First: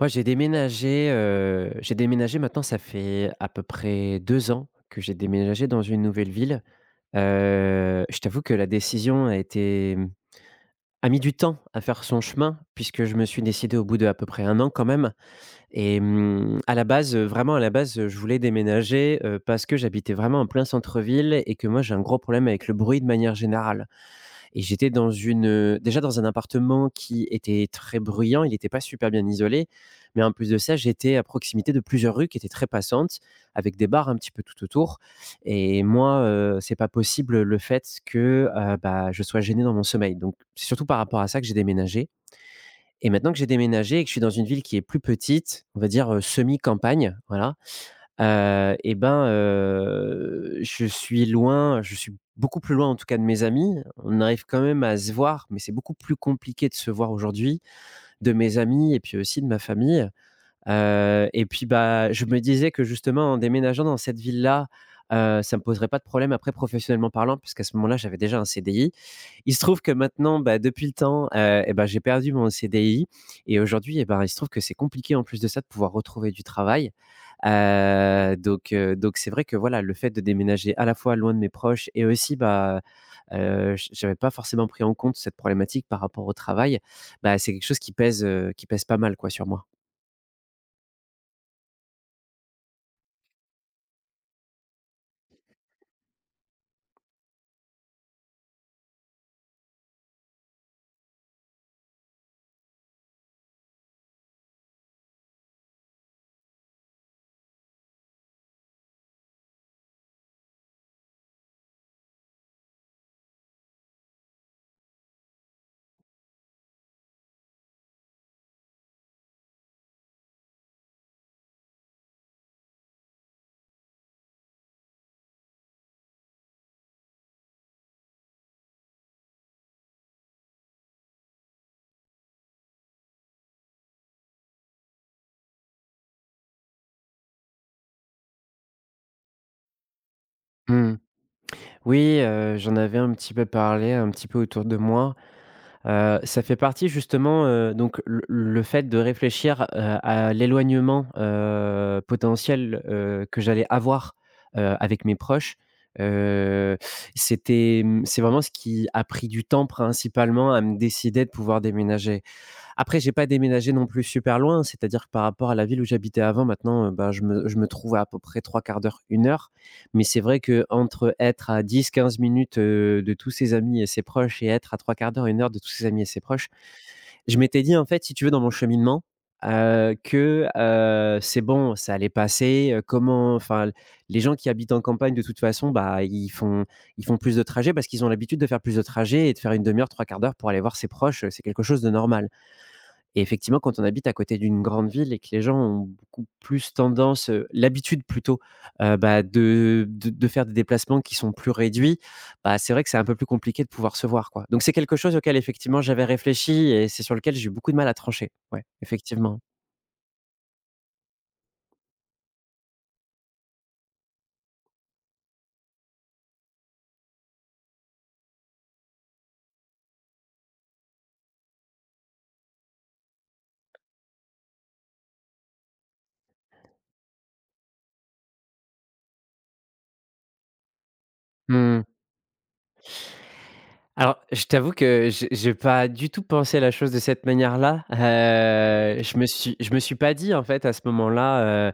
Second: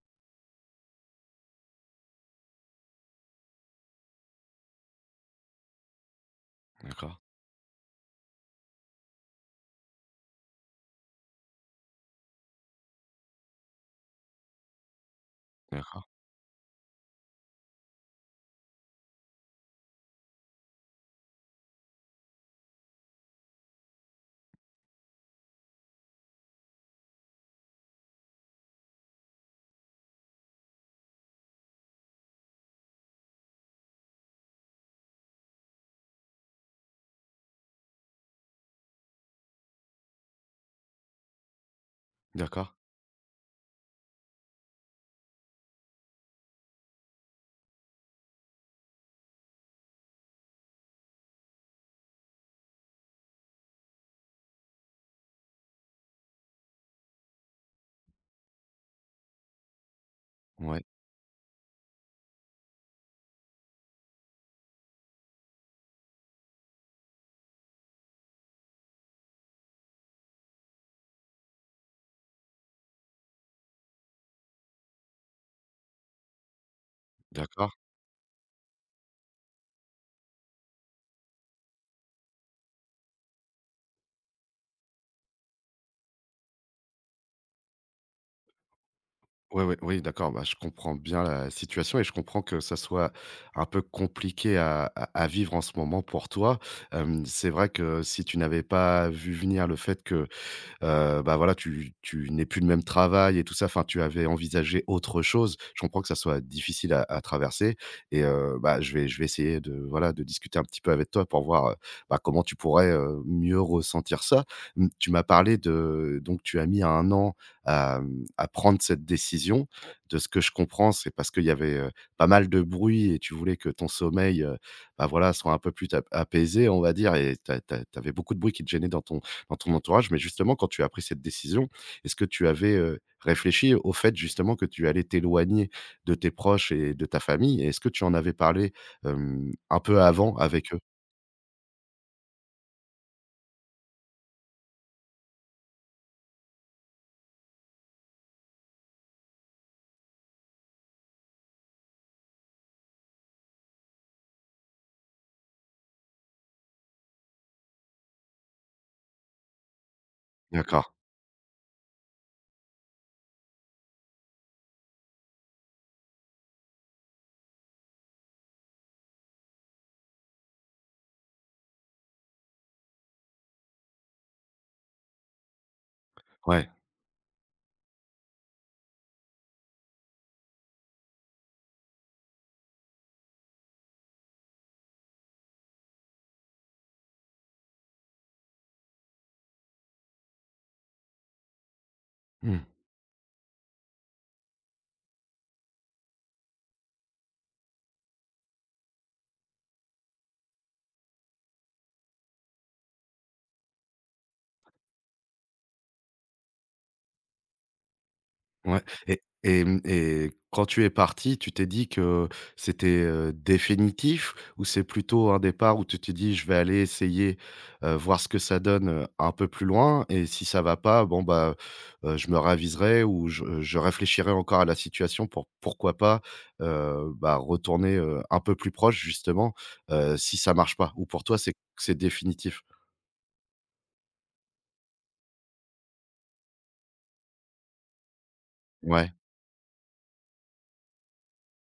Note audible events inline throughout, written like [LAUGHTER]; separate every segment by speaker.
Speaker 1: Moi, j'ai déménagé maintenant, ça fait à peu près 2 ans que j'ai déménagé dans une nouvelle ville.
Speaker 2: D'accord,
Speaker 1: Je t'avoue que la décision a mis du temps à faire son chemin puisque je me suis décidé au bout de à peu près 1 an quand même et
Speaker 2: d'accord,
Speaker 1: à la base, vraiment à la base, je voulais déménager, parce que j'habitais vraiment en plein centre-ville et que moi j'ai un gros problème avec le bruit de manière générale. Et déjà dans un appartement qui était très bruyant, il n'était pas super bien isolé, mais en plus de ça, j'étais à proximité de plusieurs rues qui étaient très passantes, avec des bars un petit peu tout autour et moi, c'est pas possible le fait que, bah, je sois gêné dans mon sommeil. Donc c'est surtout par rapport à ça que j'ai déménagé
Speaker 2: d'accord,
Speaker 1: et maintenant que j'ai déménagé et que je suis dans une ville qui est plus petite, on va dire, semi-campagne, voilà. Je suis beaucoup plus loin en tout cas de mes amis. On arrive quand même à se voir, mais c'est beaucoup plus compliqué de se voir aujourd'hui, de mes amis et puis aussi de ma famille.
Speaker 2: ouais,
Speaker 1: Bah, je me disais que justement en déménageant dans cette ville-là, ça me poserait pas de problème après professionnellement parlant puisqu'à ce moment-là, j'avais déjà un CDI. Il se trouve que maintenant, bah, depuis le temps, j'ai perdu mon CDI et aujourd'hui et ben, il se trouve que c'est compliqué en plus de ça de pouvoir retrouver du travail.
Speaker 2: d'accord.
Speaker 1: Donc c'est vrai que voilà, le fait de déménager à la fois loin de mes proches et aussi, bah, j'avais pas forcément pris en compte cette problématique par rapport au travail. Bah, c'est quelque chose qui pèse pas mal quoi sur
Speaker 2: Ouais,
Speaker 1: moi.
Speaker 2: ouais, oui, d'accord, bah, je comprends bien la situation et je comprends que ça soit un peu compliqué à vivre en ce moment pour toi. C'est vrai que si tu n'avais pas vu venir le fait que bah, voilà, tu n'es plus le même travail et tout ça. Enfin, tu avais envisagé autre chose. Je comprends que ça soit difficile à traverser et bah, je vais essayer de, voilà, de discuter un petit peu avec toi pour voir, bah, comment tu pourrais, mieux ressentir ça. Mmh, Tu m'as parlé de, donc tu as mis 1 an à, à prendre cette décision. De ce que je comprends, c'est parce qu'il y avait, pas mal de bruit et tu voulais que ton sommeil, bah, voilà, soit un peu plus ta apaisé, on va dire, et tu avais beaucoup de bruit qui te gênait dans ton entourage. Mais justement, quand tu as pris cette décision, est-ce que tu avais, réfléchi au fait justement que tu allais t'éloigner de tes proches et de ta famille? Et est-ce que tu en avais parlé, un peu avant avec eux?
Speaker 1: Mmh. Oui, j'en avais un petit peu parlé, un petit peu autour de moi. Ça fait partie justement, donc le fait de réfléchir, à l'éloignement, potentiel, que j'allais avoir, avec mes proches. Heu, c'est vraiment ce qui a pris du temps principalement à me
Speaker 2: D'accord,
Speaker 1: décider de pouvoir déménager. Après, j'ai pas déménagé non plus super loin, c'est-à-dire que par rapport à la ville où j'habitais avant, maintenant, bah, je me trouve à peu près trois quarts d'heure, une heure. Mais c'est vrai que entre être à 10, 15 minutes, de tous ses amis et ses proches et être à trois quarts d'heure, une heure de tous ses amis et ses proches,
Speaker 2: ouais.
Speaker 1: je m'étais dit, en fait, si tu veux, dans mon cheminement, c'est bon, ça allait passer, comment enfin, les gens qui habitent en campagne, de toute façon, bah, ils font plus de trajets parce qu'ils ont l'habitude de faire plus de trajets et de faire une demi heure, trois quarts d'heure pour aller voir ses proches, c'est quelque chose de normal.
Speaker 2: Mmh.
Speaker 1: Et effectivement, quand on habite à côté d'une grande ville et que les gens ont beaucoup plus tendance, l'habitude plutôt, bah, de faire des déplacements qui sont plus réduits, bah, c'est vrai que c'est un peu plus compliqué de pouvoir se voir, quoi. Donc c'est quelque chose auquel effectivement j'avais réfléchi et c'est sur lequel j'ai eu beaucoup de mal à trancher. Ouais,
Speaker 2: Ouais, et
Speaker 1: effectivement.
Speaker 2: et mmh et quand tu es parti, tu t'es dit que c'était, définitif? Ou c'est plutôt un départ où tu te dis: «Je vais aller essayer, voir ce que ça donne, un peu plus loin, et si ça va pas, bon bah, je me raviserai ou je réfléchirai encore à la situation pour, pourquoi pas, bah, retourner, un peu plus proche justement, si ça marche pas»? Ou pour toi c'est
Speaker 1: Mmh.
Speaker 2: c'est définitif?
Speaker 1: Alors, je t'avoue que j'ai pas du tout pensé la chose de cette manière-là.
Speaker 2: Ouais.
Speaker 1: Je me suis pas dit en fait à ce moment-là:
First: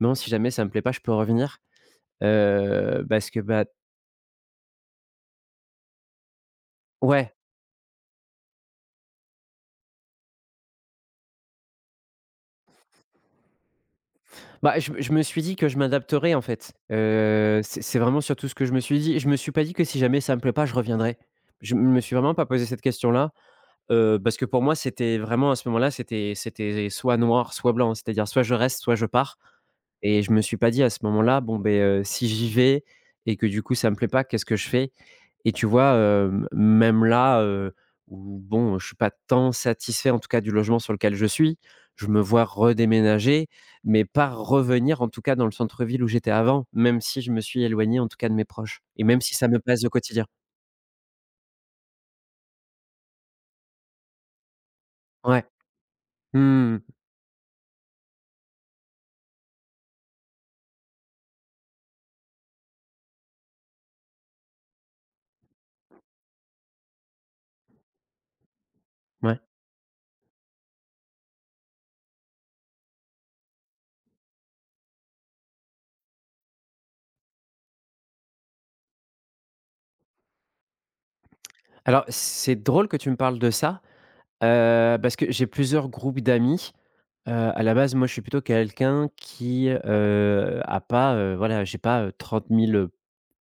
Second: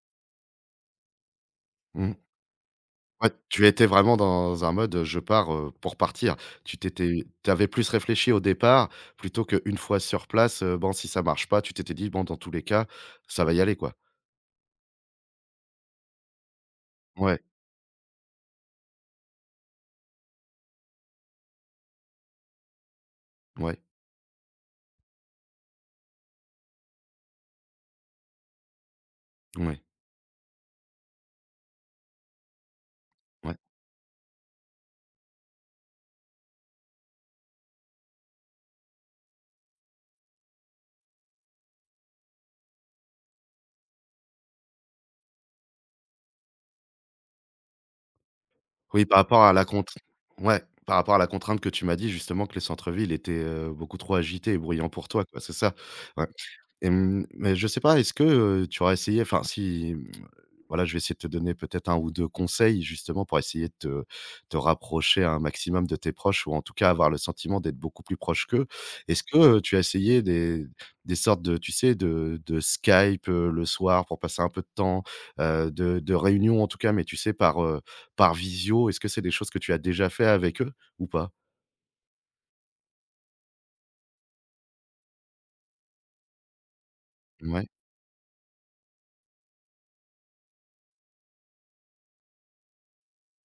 Speaker 1: «Non, si jamais ça me plaît pas, je peux revenir».
Speaker 2: Mmh.
Speaker 1: Parce
Speaker 2: Ouais,
Speaker 1: que, bah,
Speaker 2: tu étais vraiment dans un mode, je pars, pour partir. Tu t'étais
Speaker 1: ouais.
Speaker 2: tu avais plus réfléchi au départ plutôt qu'une fois sur place, bon si ça marche pas, tu t'étais dit: «Bon, dans tous les cas, ça va y aller quoi».
Speaker 1: Bah, je me suis dit que je m'adapterais, en fait.
Speaker 2: Ouais,
Speaker 1: C'est vraiment surtout ce que je me suis dit. Je me suis pas dit que si jamais ça me plaît pas, je reviendrais. Je me suis vraiment pas posé cette question là.
Speaker 2: ouais,
Speaker 1: Parce que pour moi, c'était vraiment à ce moment-là, c'était soit noir, soit blanc. C'est-à-dire soit je reste, soit je pars
Speaker 2: ouais,
Speaker 1: et je me suis pas dit à ce moment-là: «Bon ben si j'y vais et que
Speaker 2: ouais.
Speaker 1: du coup ça me plaît pas, qu'est-ce que je fais?» Et tu vois, même là, où bon, je suis pas tant satisfait en tout cas du logement sur lequel je suis. Je me vois redéménager, mais pas revenir en tout cas dans le centre-ville où j'étais avant, même si je me suis éloigné en tout cas de mes proches et
Speaker 2: Oui, par
Speaker 1: même si
Speaker 2: rapport
Speaker 1: ça
Speaker 2: à
Speaker 1: me
Speaker 2: la
Speaker 1: pèse au quotidien.
Speaker 2: par rapport à la contrainte que tu m'as dit justement, que les centres-villes étaient, beaucoup trop agités et bruyants pour toi quoi,
Speaker 1: Ouais.
Speaker 2: c'est ça? Ouais.
Speaker 1: Mmh
Speaker 2: Et mais je sais pas, est-ce que, tu aurais essayé, enfin si, voilà, je vais essayer de te donner peut-être un ou 2 conseils justement pour essayer de te rapprocher un maximum de tes proches, ou en tout cas avoir le sentiment d'être beaucoup plus proche qu'eux. Est-ce que,
Speaker 1: Ouais.
Speaker 2: tu as essayé des sortes de, tu sais, de Skype, le soir pour passer un peu de temps, de réunions en tout cas, mais tu sais par, par visio? Est-ce que c'est des choses que tu as déjà fait avec eux ou pas?
Speaker 1: Alors, c'est drôle que tu me parles de ça, parce que j'ai plusieurs groupes d'amis. À
Speaker 2: Ouais,
Speaker 1: la base, moi, je suis plutôt quelqu'un qui, a pas, voilà, j'ai pas, 30 000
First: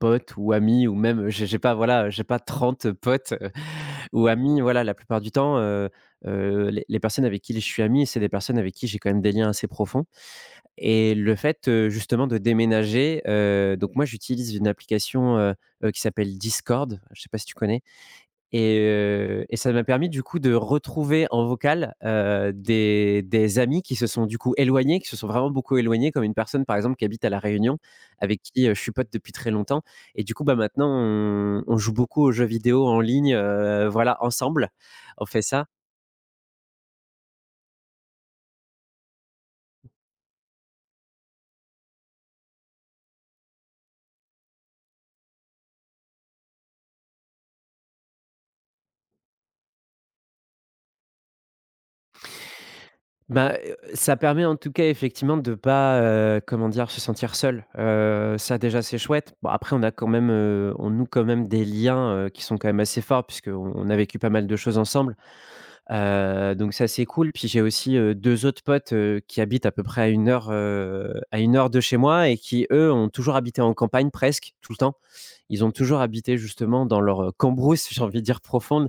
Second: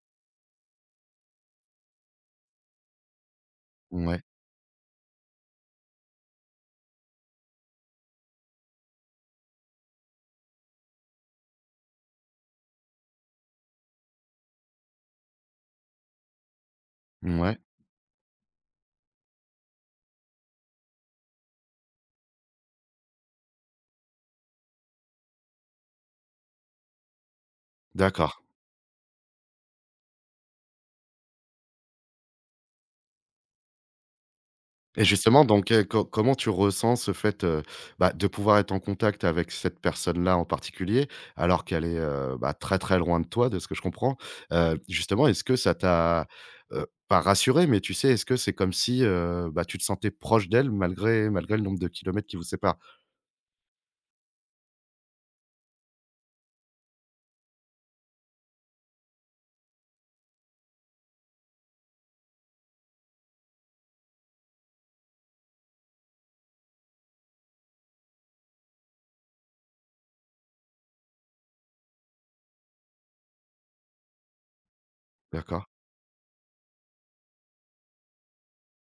Speaker 1: potes ou amis ou même j'ai pas, voilà, j'ai pas 30 potes, [LAUGHS]
Speaker 2: ouais,
Speaker 1: ou amis. Voilà, la plupart du temps, les personnes avec qui je suis ami, c'est des personnes avec qui j'ai quand même des liens assez profonds et le fait, justement de déménager, donc moi, j'utilise une application, qui s'appelle Discord. Je sais pas si tu
Speaker 2: ouais.
Speaker 1: connais? Et ça m'a permis du coup de retrouver en vocal, des amis qui se sont du coup éloignés, qui se sont vraiment beaucoup éloignés, comme une personne par exemple qui habite à La Réunion, avec
Speaker 2: D'accord.
Speaker 1: qui, je suis pote depuis très longtemps et du coup, bah, maintenant on joue beaucoup aux jeux vidéo en ligne, voilà ensemble,
Speaker 2: Et
Speaker 1: on fait
Speaker 2: justement,
Speaker 1: ça.
Speaker 2: donc, co comment tu ressens ce fait, bah, de pouvoir être en contact avec cette personne-là en particulier, alors qu'elle est, bah, très, très loin de toi, de ce que je comprends? Justement, est-ce que ça t'a, pas rassuré, mais tu sais, est-ce que c'est comme si, bah, tu te sentais proche d'elle, malgré le nombre de kilomètres qui vous séparent?
Speaker 1: Bah, ça permet en tout cas effectivement de pas, comment dire? Se sentir seul, ça déjà c'est chouette. Bon après on a quand même, on noue quand même des liens, qui sont quand même assez forts puisqu'on a vécu pas mal de choses ensemble. Donc ça, c'est cool. Puis j'ai aussi, deux autres potes, qui habitent à peu près à une heure de chez moi et qui, eux, ont toujours habité en campagne presque, tout le temps ils
Speaker 2: D'accord.
Speaker 1: ont toujours habité justement dans leur cambrousse, j'ai envie de dire profonde.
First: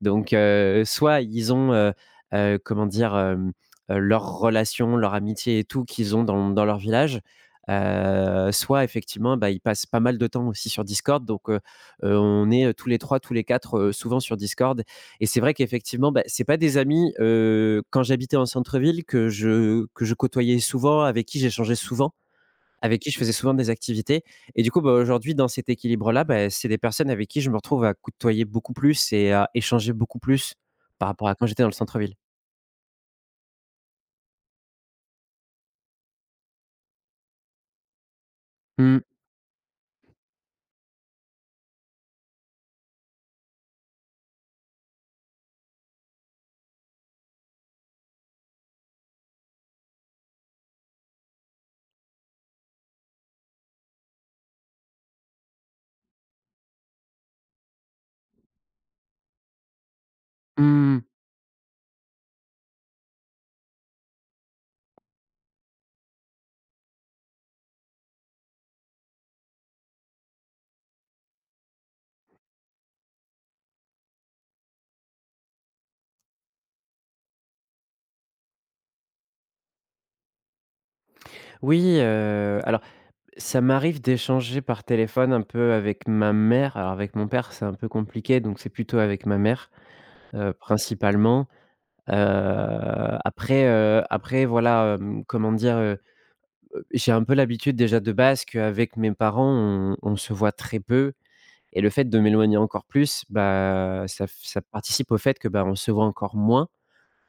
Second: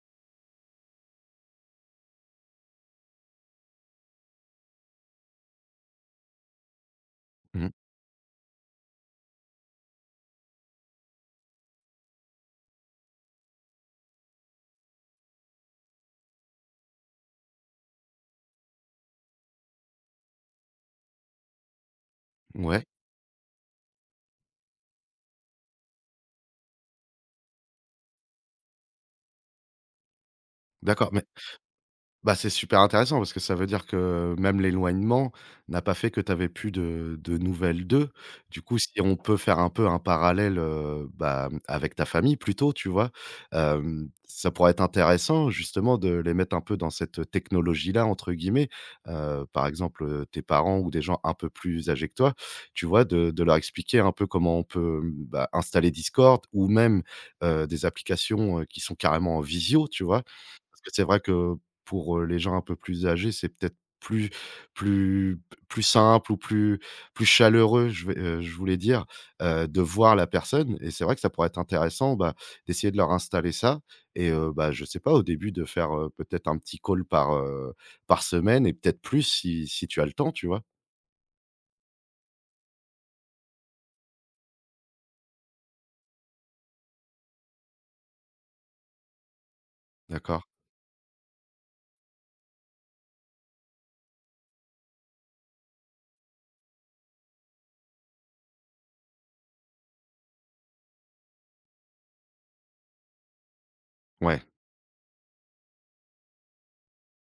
Speaker 1: Donc, soit ils ont, comment dire? Leur relation, leur amitié et tout qu'ils ont dans leur village,
Speaker 2: Mmh.
Speaker 1: soit effectivement, bah, ils passent pas mal de temps aussi sur Discord. Donc, on est, tous les 3, tous les quatre, souvent sur Discord et c'est vrai qu'effectivement, bah, c'est pas des amis, quand j'habitais en centre-ville que je côtoyais souvent, avec qui j'échangeais souvent,
Speaker 2: Ouais,
Speaker 1: avec qui je faisais souvent des activités et du coup, bah, aujourd'hui dans cet équilibre-là, bah, c'est des personnes avec qui je me retrouve à côtoyer beaucoup plus et à échanger beaucoup plus par
Speaker 2: d'accord,
Speaker 1: rapport à quand j'étais dans le centre-ville.
Speaker 2: Bah, c'est super intéressant parce que ça veut dire que même l'éloignement n'a pas fait que tu avais plus de nouvelles d'eux. Du coup,
Speaker 1: Mmh
Speaker 2: si on peut faire un peu un parallèle, bah, avec ta famille plutôt, tu vois? Ça pourrait être intéressant justement de les mettre un peu dans cette «technologie-là» entre guillemets. Par exemple, tes parents ou des gens un peu plus âgés que toi, tu vois? De leur expliquer un peu comment on peut, bah, installer Discord ou même, des applications, qui sont carrément en visio, tu vois? Parce que
Speaker 1: mh.
Speaker 2: c'est vrai que pour, les gens un peu plus âgés, c'est peut-être plus plus simple ou plus chaleureux, je voulais dire, de voir la personne, et c'est vrai que ça pourrait être intéressant, bah, d'essayer de leur installer ça. Et bah, je sais pas, au début, de faire, peut-être un petit call par, par semaine, et peut-être plus si tu as le temps, tu vois?
Speaker 1: Oui, alors ça m'arrive d'échanger par téléphone un peu avec ma mère. Alors avec mon père, c'est un peu compliqué, donc c'est plutôt avec ma mère,
Speaker 2: D'accord.
Speaker 1: principalement. Heu, après voilà, comment dire? J'ai un peu l'habitude déjà de base qu'avec mes parents, on se voit très peu. Et le fait de m'éloigner encore plus, bah, ça f
Speaker 2: Ouais,
Speaker 1: ça participe au fait que, bah, on se voit encore moins,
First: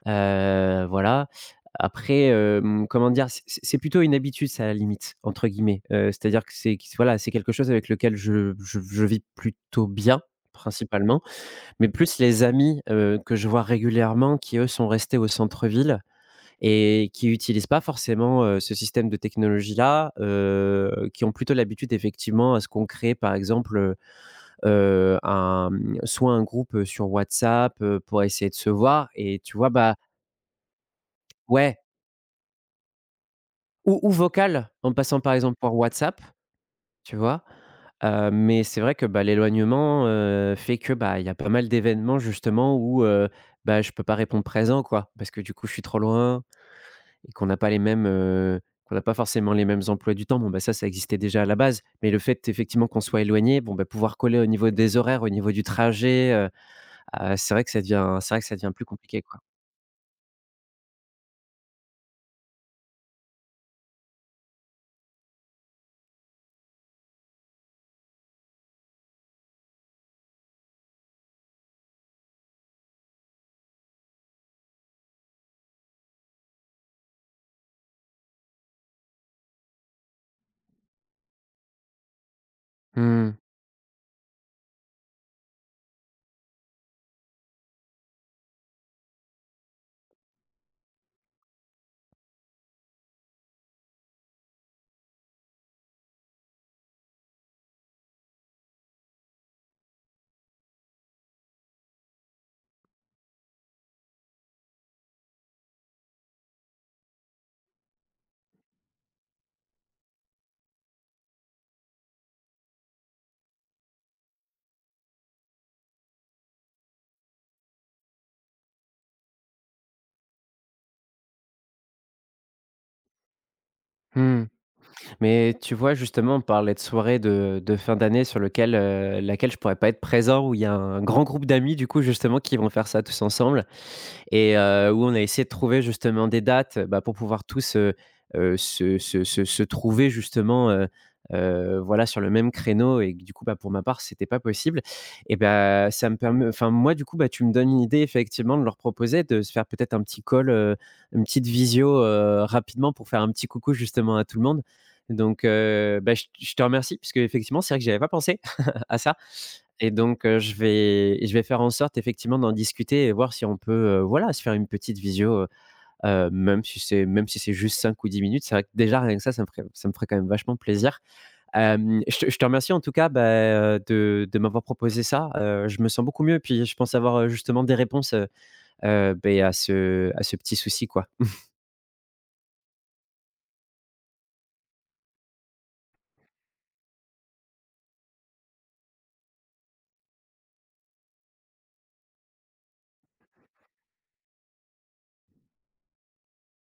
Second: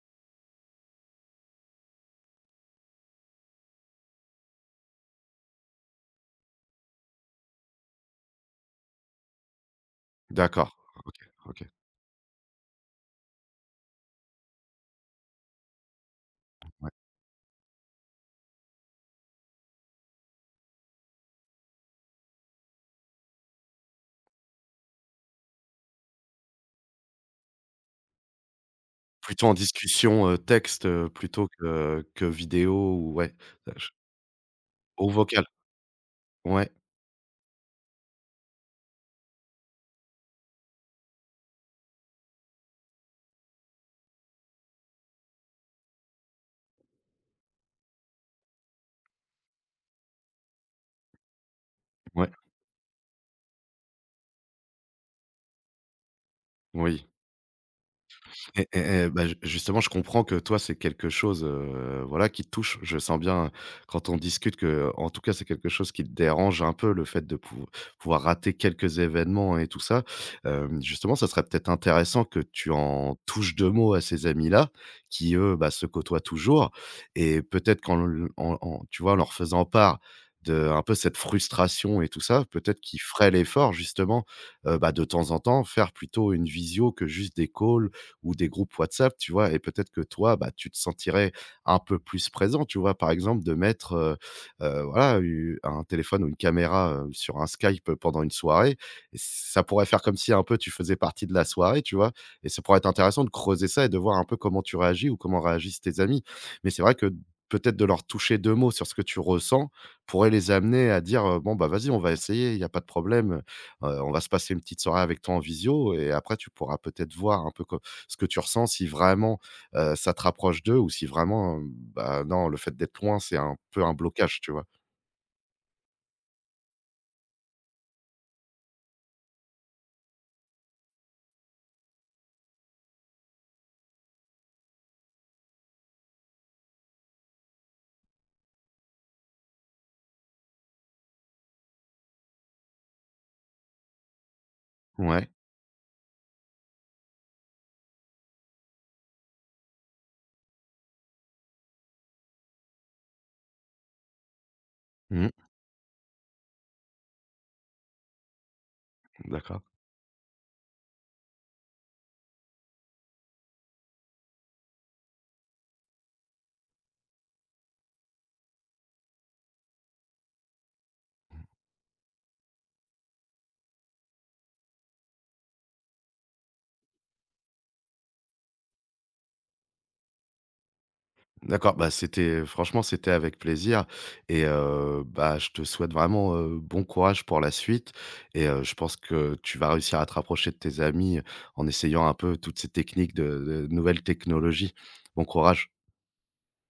Speaker 1: voilà. Après, comment dire? C'est plutôt une «habitude» ça, à la limite, entre guillemets, c'est-à-dire que c'est q voilà, c'est quelque chose avec lequel je vis plutôt bien,
Speaker 2: d'accord. OK,
Speaker 1: principalement,
Speaker 2: OK,
Speaker 1: mais plus les amis, que je vois régulièrement qui, eux, sont restés au centre-ville
Speaker 2: ouais.
Speaker 1: et qui n'utilisent pas forcément, ce système de technologie-là, qui ont plutôt l'habitude effectivement à se concréer, par exemple, un soit un groupe, sur WhatsApp, pour essayer de se voir et
Speaker 2: Plutôt en
Speaker 1: tu vois? Bah,
Speaker 2: discussion, texte, plutôt
Speaker 1: ouais,
Speaker 2: que vidéo, ou ouais, ch
Speaker 1: ou vocal, en
Speaker 2: ou
Speaker 1: passant par
Speaker 2: vocal.
Speaker 1: exemple par WhatsApp,
Speaker 2: Ouais,
Speaker 1: tu vois? Mais c'est vrai que, bah, l'éloignement, fait que, bah, il y a pas mal d'événements justement où, bah, je peux pas répondre présent quoi. Parce que du coup, je suis trop loin et qu'on n'a pas les mêmes, qu'on n'a pas forcément les mêmes emplois du temps. Bon, bah, ça existait déjà à la base, mais le
Speaker 2: ouais.
Speaker 1: fait effectivement qu'on soit éloigné, bon, bah, pouvoir coller au niveau des horaires, au niveau du trajet.
Speaker 2: Oui,
Speaker 1: C'est vrai que ça devient c'est vrai que ça
Speaker 2: et
Speaker 1: devient
Speaker 2: et
Speaker 1: plus
Speaker 2: et
Speaker 1: compliqué,
Speaker 2: bah, ju
Speaker 1: quoi.
Speaker 2: justement, je comprends que toi, c'est quelque chose, voilà, qui te touche. Je sens bien quand on discute que, en tout cas, c'est quelque chose qui te dérange un peu, le fait de pouvoir rater quelques événements et tout ça. Justement, ça serait peut-être intéressant que tu en touches 2 mots à ces amis-là qui, eux, bah, se côtoient toujours, et peut-être qu'en le en en tu vois, en leur faisant part de un peu cette frustration et tout ça, peut-être qu'ils feraient
Speaker 1: Mmh.
Speaker 2: l'effort justement, bah, de temps en temps, faire plutôt une visio que juste des calls ou des groupes WhatsApp, tu vois? Et peut-être que toi, bah, tu te sentirais un peu plus présent, tu vois? Par exemple, de mettre, voilà, u un téléphone ou une caméra, sur un Skype, pendant une soirée, et ça pourrait faire comme si un peu tu faisais partie de la soirée, tu vois? Et ça pourrait être intéressant de creuser ça et de voir un peu comment tu réagis ou comment réagissent tes amis. Mais c'est vrai que peut-être de leur toucher 2 mots sur ce que tu ressens pourrait les amener à dire: «Bon, bah, vas-y, on va essayer, il y a pas de problème, on va se passer une petite soirée avec toi en visio», et après tu pourras peut-être voir un peu co ce que tu ressens, si vraiment, ça te rapproche d'eux, ou si vraiment, bah, non, le fait d'être loin, c'est un peu un blocage,
Speaker 1: Mmh.
Speaker 2: tu vois?
Speaker 1: Mais tu vois, justement, on parlait de soirée de fin d'année sur laquelle je pourrais pas être présent, où il y a un grand groupe d'amis, du coup, justement, qui vont faire ça tous ensemble, et où on a essayé de trouver justement des dates, bah, pour pouvoir tous, se trouver justement, voilà, sur le même créneau et que du coup, bah, pour ma part, c'était pas possible
Speaker 2: Ouais.
Speaker 1: et ben ça me permet enfin moi du coup, bah, tu me donnes une idée effectivement de leur proposer de se faire peut-être un petit call, une petite visio, rapidement pour faire un petit coucou justement à tout le monde.
Speaker 2: Mmh.
Speaker 1: Donc bah, je te remercie parce que effectivement c'est vrai que j'avais pas pensé [LAUGHS] à ça,
Speaker 2: D'accord.
Speaker 1: et donc je vais faire en sorte effectivement d'en discuter et voir si on peut, voilà, se faire une petite visio, même si c'est juste 5 ou 10 minutes. C'est vrai que déjà rien que ça, ça me ferait quand même vachement plaisir. Je te remercie en tout cas, bah, de m'avoir proposé ça. Je me sens beaucoup mieux et puis je pense avoir, justement des réponses, beh, à ce petit souci, quoi.
Speaker 2: D'accord, bah, c'était avec plaisir, et bah, je te souhaite vraiment, bon courage pour la suite, et je pense que tu vas réussir à te rapprocher de tes amis en essayant un peu toutes ces techniques de nouvelles technologies. Bon courage.